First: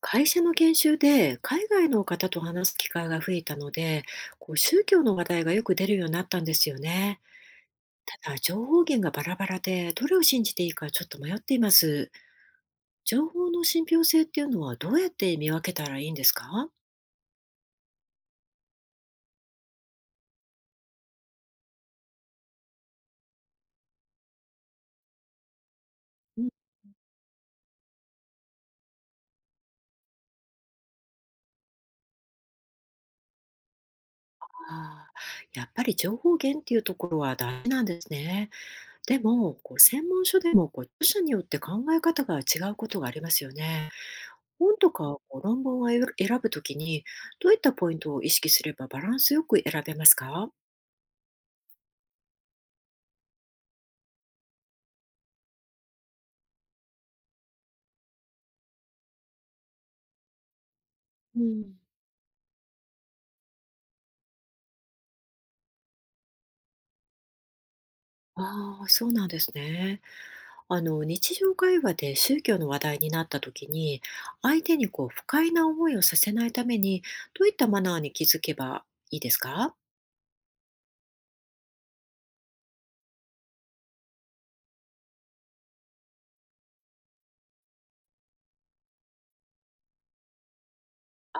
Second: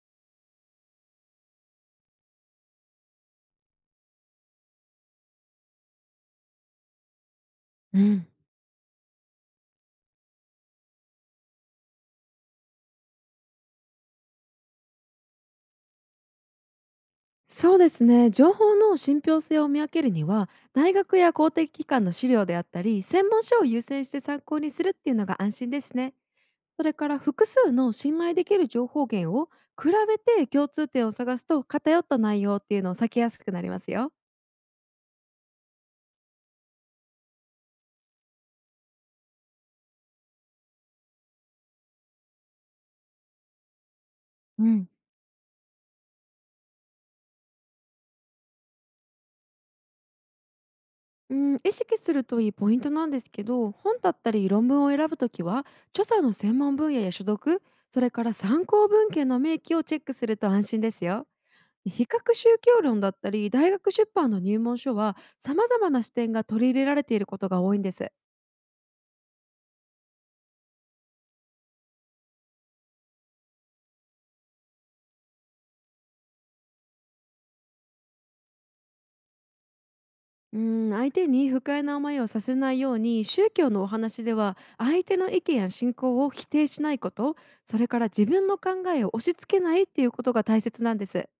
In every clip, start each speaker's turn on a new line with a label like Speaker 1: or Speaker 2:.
Speaker 1: 会社の研修で海外の方と話す機会が増えたので、宗教の話題がよく出るようになったんですよね。
Speaker 2: うん、
Speaker 1: ただ、情報源がバラバラで、どれを信じていいかちょっと迷っています。情報の信憑性っていうのはどうやって見分けたらいいんですか？
Speaker 2: そうですね。情報の信憑性を見分けるには、大学や公的機関の資料であったり専門書を優先して参考にするっていうのが安心ですね。
Speaker 1: うん。
Speaker 2: それから、複数の信頼できる情報源を比べて共通点を探すと、偏った内容っていうのを避けやすくなりますよ。
Speaker 1: あー、やっぱり情報源っていうところは大事なんですね。でも、専門書でも著者によって考え方が違うことがありますよね。
Speaker 2: う
Speaker 1: 本
Speaker 2: ん、
Speaker 1: とか論文を選ぶときに、どういったポイントを意識すればバランスよく選べますか？
Speaker 2: うん、意識するといいポイントなんですけど、本だったり論文を選ぶときは、著者の専門分野や所属、それから参考文献の明記をチェックすると安心ですよ。
Speaker 1: うん。
Speaker 2: 比較宗教論だったり大学出版の入門書は、様々な視点が取り入れられていることが多いんです。
Speaker 1: ああ、そうなんですね。あの、日常会話で宗教の話題になったときに、相手に不快な思いをさせないために、どういったマナーに気づけばいいですか？
Speaker 2: うん、相手に不快な思いをさせないように、宗教のお話では相手の意見や信仰を否定しないこと、それから自分の考えを押し付けないっていうことが大切なんです。
Speaker 1: あ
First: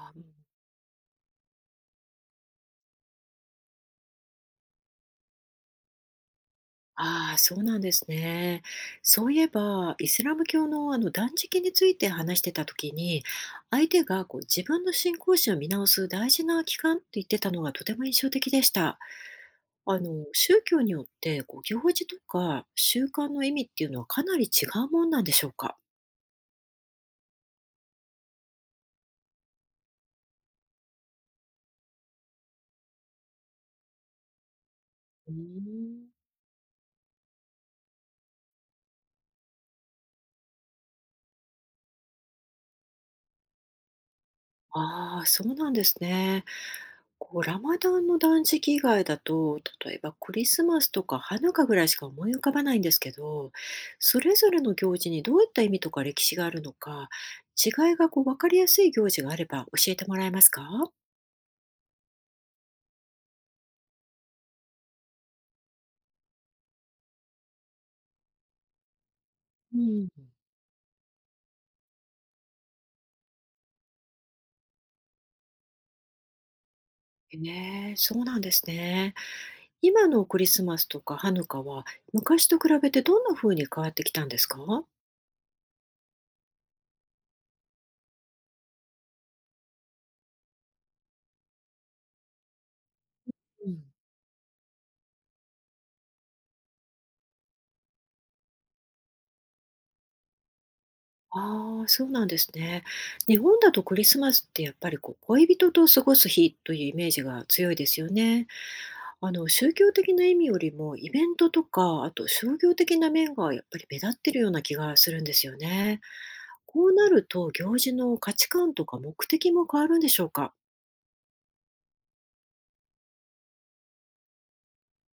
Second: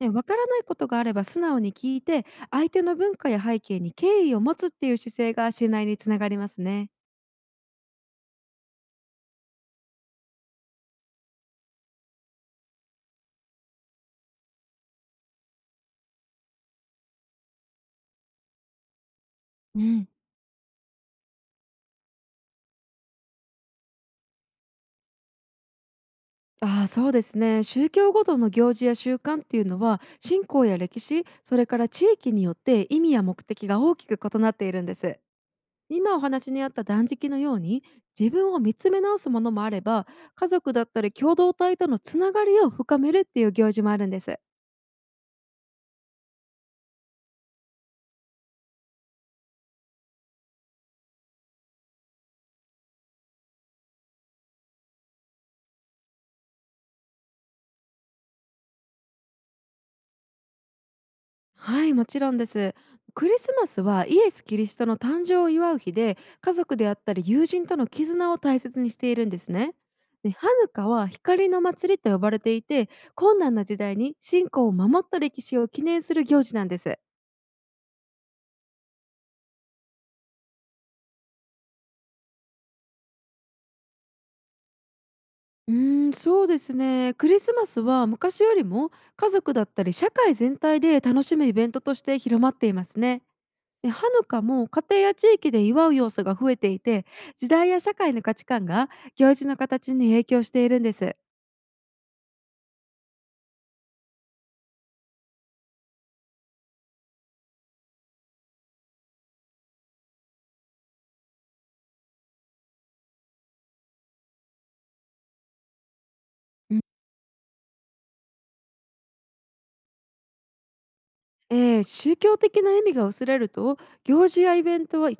Speaker 2: ね、
Speaker 1: あー。うん。
Speaker 2: わからないことがあれば素直に聞いて、相手の文化や背景に敬意を持つっていう姿勢が信頼につながりますね。
Speaker 1: ああ、そうなんですね。そういえば、イスラム教のあの断食について話してた時に、相手が自分の信仰心を見直す大事な期間って言ってたのがとても印象的でした。
Speaker 2: う
Speaker 1: あ
Speaker 2: ん、
Speaker 1: の、宗教によって行事とか習慣の意味っていうのはかなり違うもんなんでしょうか。
Speaker 2: ああ、そうですね。宗教ごとの行事や習慣っていうのは、信仰や歴史、それから地域によって意味や目的が大きく異なっているんです。
Speaker 1: うーん。
Speaker 2: 今お話にあった断食のように、自分を見つめ直すものもあれば、家族だったり共同体とのつながりを深めるっていう行事もあるんです。
Speaker 1: ああ、そうなんですね。こう、ラマダンの断食以外だと、例えばクリスマスとかハヌカぐらいしか思い浮かばないんですけど、それぞれの行事にどういった意味とか歴史があるのか、違いが分かりやすい行事があれば教えてもらえますか？
Speaker 2: はい、もちろんです。クリスマスはイエス・キリストの誕生を祝う日で、家族であったり友人との絆を大切にしているんですね。
Speaker 1: うん。
Speaker 2: でハヌカは光の祭りと呼ばれていて、困難な時代に信仰を守った歴史を記念する行事なんです。
Speaker 1: ねえ、そうなんですね。今のクリスマスとかハヌカは昔と比べてどんな風に変わってきたんですか？
Speaker 2: うーん、そうですね。クリスマスは昔よりも家族だったり社会全体で楽しむイベントとして広まっていますね。
Speaker 1: うん。
Speaker 2: でハヌカも家庭や地域で祝う要素が増えていて、時代や社会の価値観が行事の形に影響しているんです。
Speaker 1: ああ、そうなんですね。日本だとクリスマスってやっぱり恋人と過ごす日というイメージが強いですよね。あの、宗教的な意味よりも、イベントとか、あと商業的な面がやっぱり目立ってるような気がするんですよね。
Speaker 2: うん、
Speaker 1: こうなると、行事の価値観とか目的も変わるんでしょうか？
Speaker 2: 宗教的な意味が薄れると、行事やイベントは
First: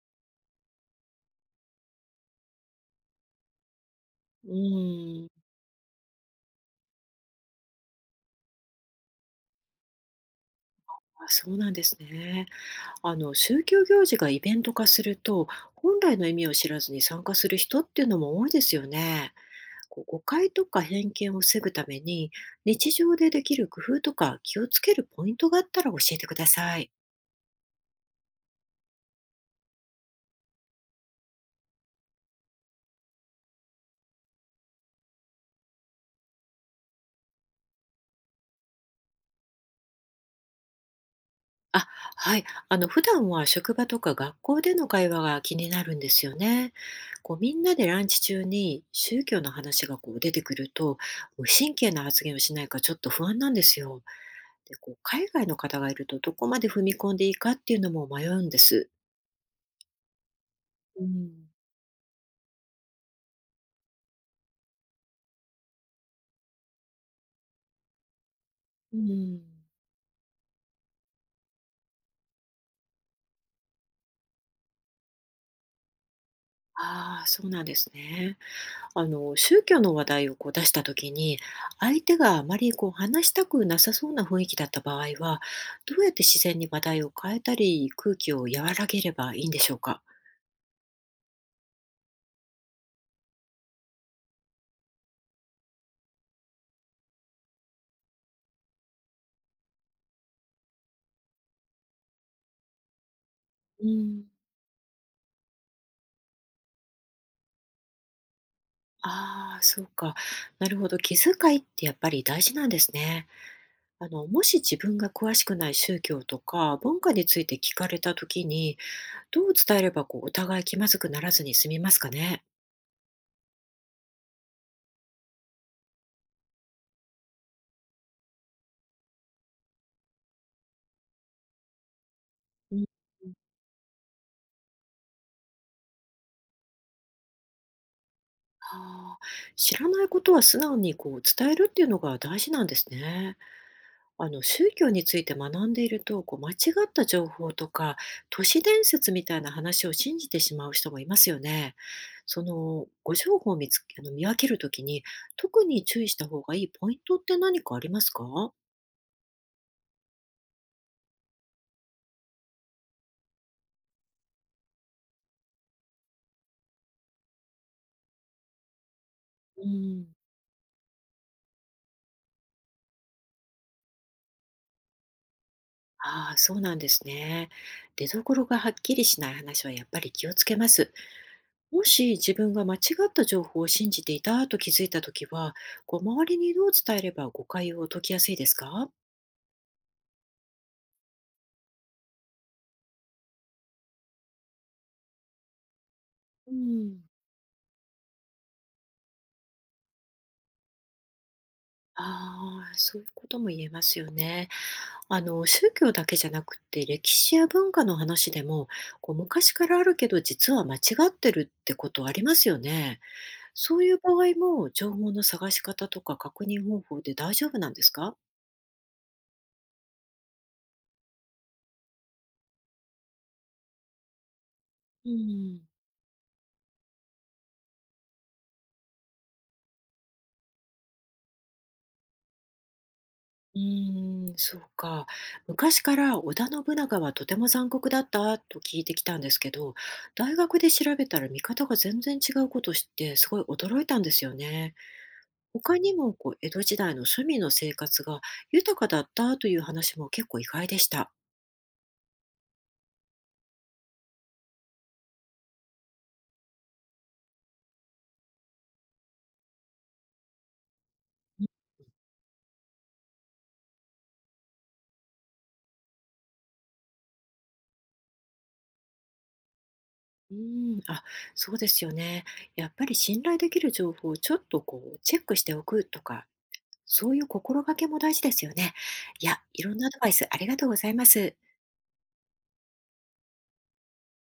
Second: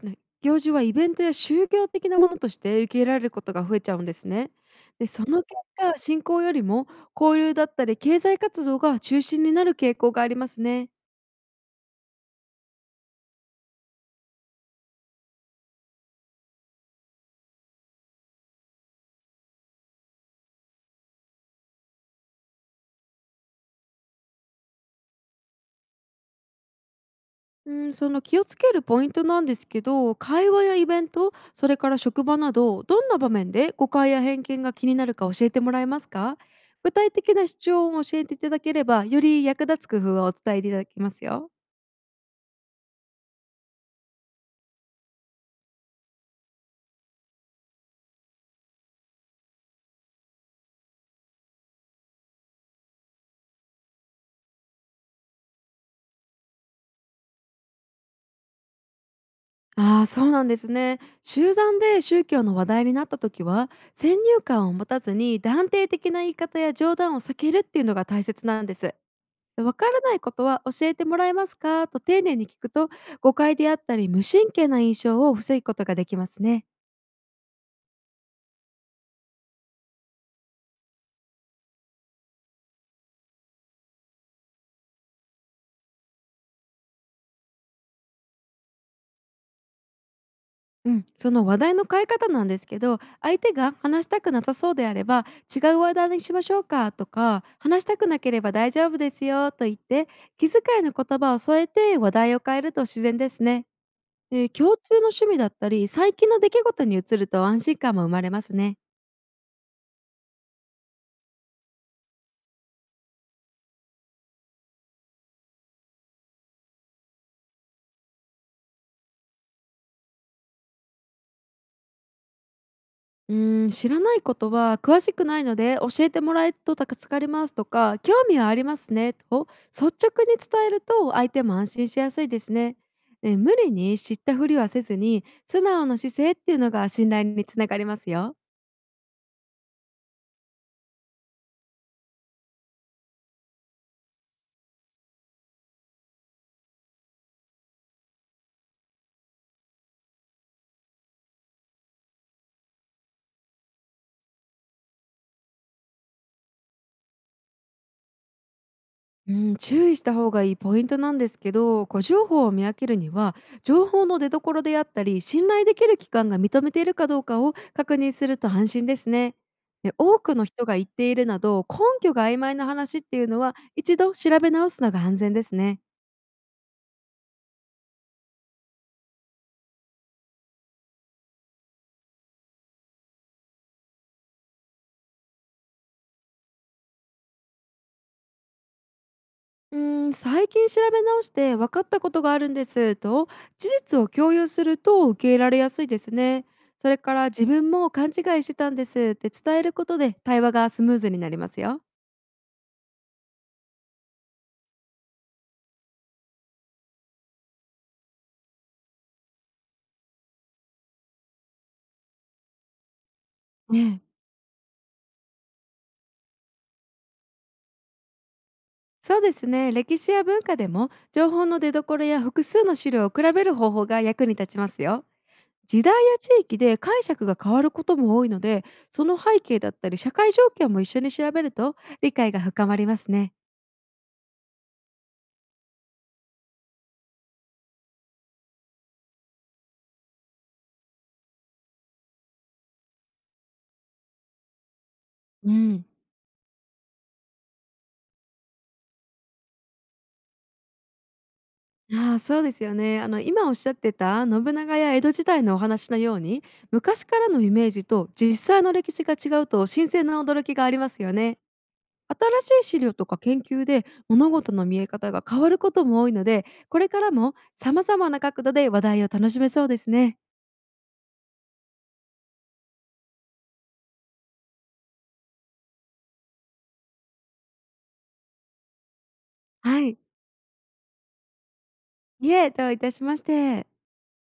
Speaker 2: 行事はイベントや宗教的なものとして受け入れられることが増えちゃうんです
Speaker 1: う
Speaker 2: ね。で
Speaker 1: ー
Speaker 2: そ
Speaker 1: ん。
Speaker 2: の結果、信仰よりも交流だったり経済活動が中心になる傾向がありますね。
Speaker 1: あ、そうなんですね。あの、宗教行事がイベント化すると、本来の意味を知らずに参加する人っていうのも多いですよね。誤解とか偏見を防ぐために、日常でできる工夫とか気をつけるポイントがあったら教えてください。
Speaker 2: うん、その気をつけるポイントなんですけど、会話やイベント、それから職場など、どんな場面で誤解や偏見が気になるか教えてもらえますか？具体的な主張を教えていただければ、より役立つ工夫をお伝えいただきますよ。
Speaker 1: あ、はい。あの、普段は職場とか学校での会話が気になるんですよね。こう、みんなでランチ中に宗教の話が出てくると、無神経な発言をしないかちょっと不安なんですよ。で、こう、海外の方がいるとどこまで踏み込んでいいかっていうのも迷うんです。
Speaker 2: ああ、そうなんですね。
Speaker 1: うん。
Speaker 2: 集団で宗教の話題になった時は、先入観を持たずに断定的な言い方や冗談を避けるっていうのが大切なんです
Speaker 1: うん。
Speaker 2: 「わからないことは教えてもらえますか？」と丁寧に聞くと、誤解であったり無神経な印象を防ぐことができますね。
Speaker 1: ああ、そうなんですね。あの、宗教の話題を出した時に、相手があまり話したくなさそうな雰囲気だった場合は、どうやって自然に話題を変えたり、空気を和らげればいいんでしょうか？
Speaker 2: うん、その話題の変え方なんですけど、相手が話したくなさそうであれば、違う話題にしましょうかとか、話したくなければ大丈夫ですよと言って、気遣いの言葉を添えて話題を変えると自然ですね。
Speaker 1: うん。
Speaker 2: 共通の趣味だったり、最近の出来事に移ると安心感も生まれますね。
Speaker 1: ああ、そうか。なるほど。気遣いってやっぱり大事なんですね。あの、もし自分が詳しくない宗教とか文化について聞かれた時に、どう伝えればお互い気まずくならずに済みますかね？
Speaker 2: うーん、知らないことは、詳しくないので教えてもらえると助かりますとか、興味はありますねと率直に伝えると、相手も安心しやすいです
Speaker 1: う
Speaker 2: ね。
Speaker 1: ん。
Speaker 2: ね、無理に知ったふりはせずに、素直な姿勢っていうのが信頼につながりますよ。
Speaker 1: ああ、知らないことは素直に伝えるっていうのが大事なんですね。あの、宗教について学んでいると、間違った情報とか都市伝説みたいな話を信じてしまう人もいますよね。そのご情報を見つけ、あの見分けるときに特に注意した方がいいポイントって何かありますか？
Speaker 2: うん、注意した方がいいポイントなんですけど、誤情報を見分けるには、情報の出所であったり、信頼できる機関が認めているかどうかを確認すると安心ですね。
Speaker 1: う
Speaker 2: で、
Speaker 1: ん。
Speaker 2: 多くの人が言っているなど、根拠が曖昧な話っていうのは、一度調べ直すのが安全ですね。
Speaker 1: ああ、そうなんですね。出どころがはっきりしない話はやっぱり気をつけます。もし自分が間違った情報を信じていたと気づいたときは、周りにどう伝えれば誤解を解きやすいですか？
Speaker 2: うーん、最近調べ直して分かったことがあるんですと事実を共有すると、受け入れられやすいですね。
Speaker 1: う
Speaker 2: それ
Speaker 1: ん。
Speaker 2: から、自分も勘違いしてたんですって伝えることで、対話がスムーズになりますよ。
Speaker 1: ああ、そういうことも言えますよね。あの、宗教だけじゃなくて、歴史や文化の話でも、昔からあるけど、実は間違ってるってことありますよね。そ
Speaker 2: ね
Speaker 1: ういう
Speaker 2: え、
Speaker 1: 場合も、情報の探し方とか確認方法で大丈夫なんですか？
Speaker 2: そうですね。歴史や文化でも、情報の出所や複数の資料を比べる方法が役に立ちますよ。
Speaker 1: うん。
Speaker 2: 時代や地域で解釈が変わることも多いので、その背景だったり社会状況も一緒に調べると、理解が深まりますね。
Speaker 1: うーん、そうか。昔から織田信長はとても残酷だったと聞いてきたんですけど、大学で調べたら見方が全然違うことを知ってすごい驚いたんですよね。
Speaker 2: う
Speaker 1: 他
Speaker 2: ん、
Speaker 1: にも江戸時代の庶民の生活が豊かだったという話も結構意外でした。
Speaker 2: ああ、そうですよね。あの、今おっしゃってた信長や江戸時代のお話のように、昔からのイメージと実際の歴史が違うと新鮮な驚きがありますよね。新しい資料とか研究で物事の見え方が変わることも多いので、これからも様々な角度で話題を楽しめそうですね。
Speaker 1: うーん、あ、そうですよね。やっぱり信頼できる情報をちょっとチェックしておくとか、そういう心がけも大事ですよね。いや、いろんな
Speaker 2: は
Speaker 1: アド
Speaker 2: い。
Speaker 1: バイスありがとうございます。
Speaker 2: いえ、どういたしまして。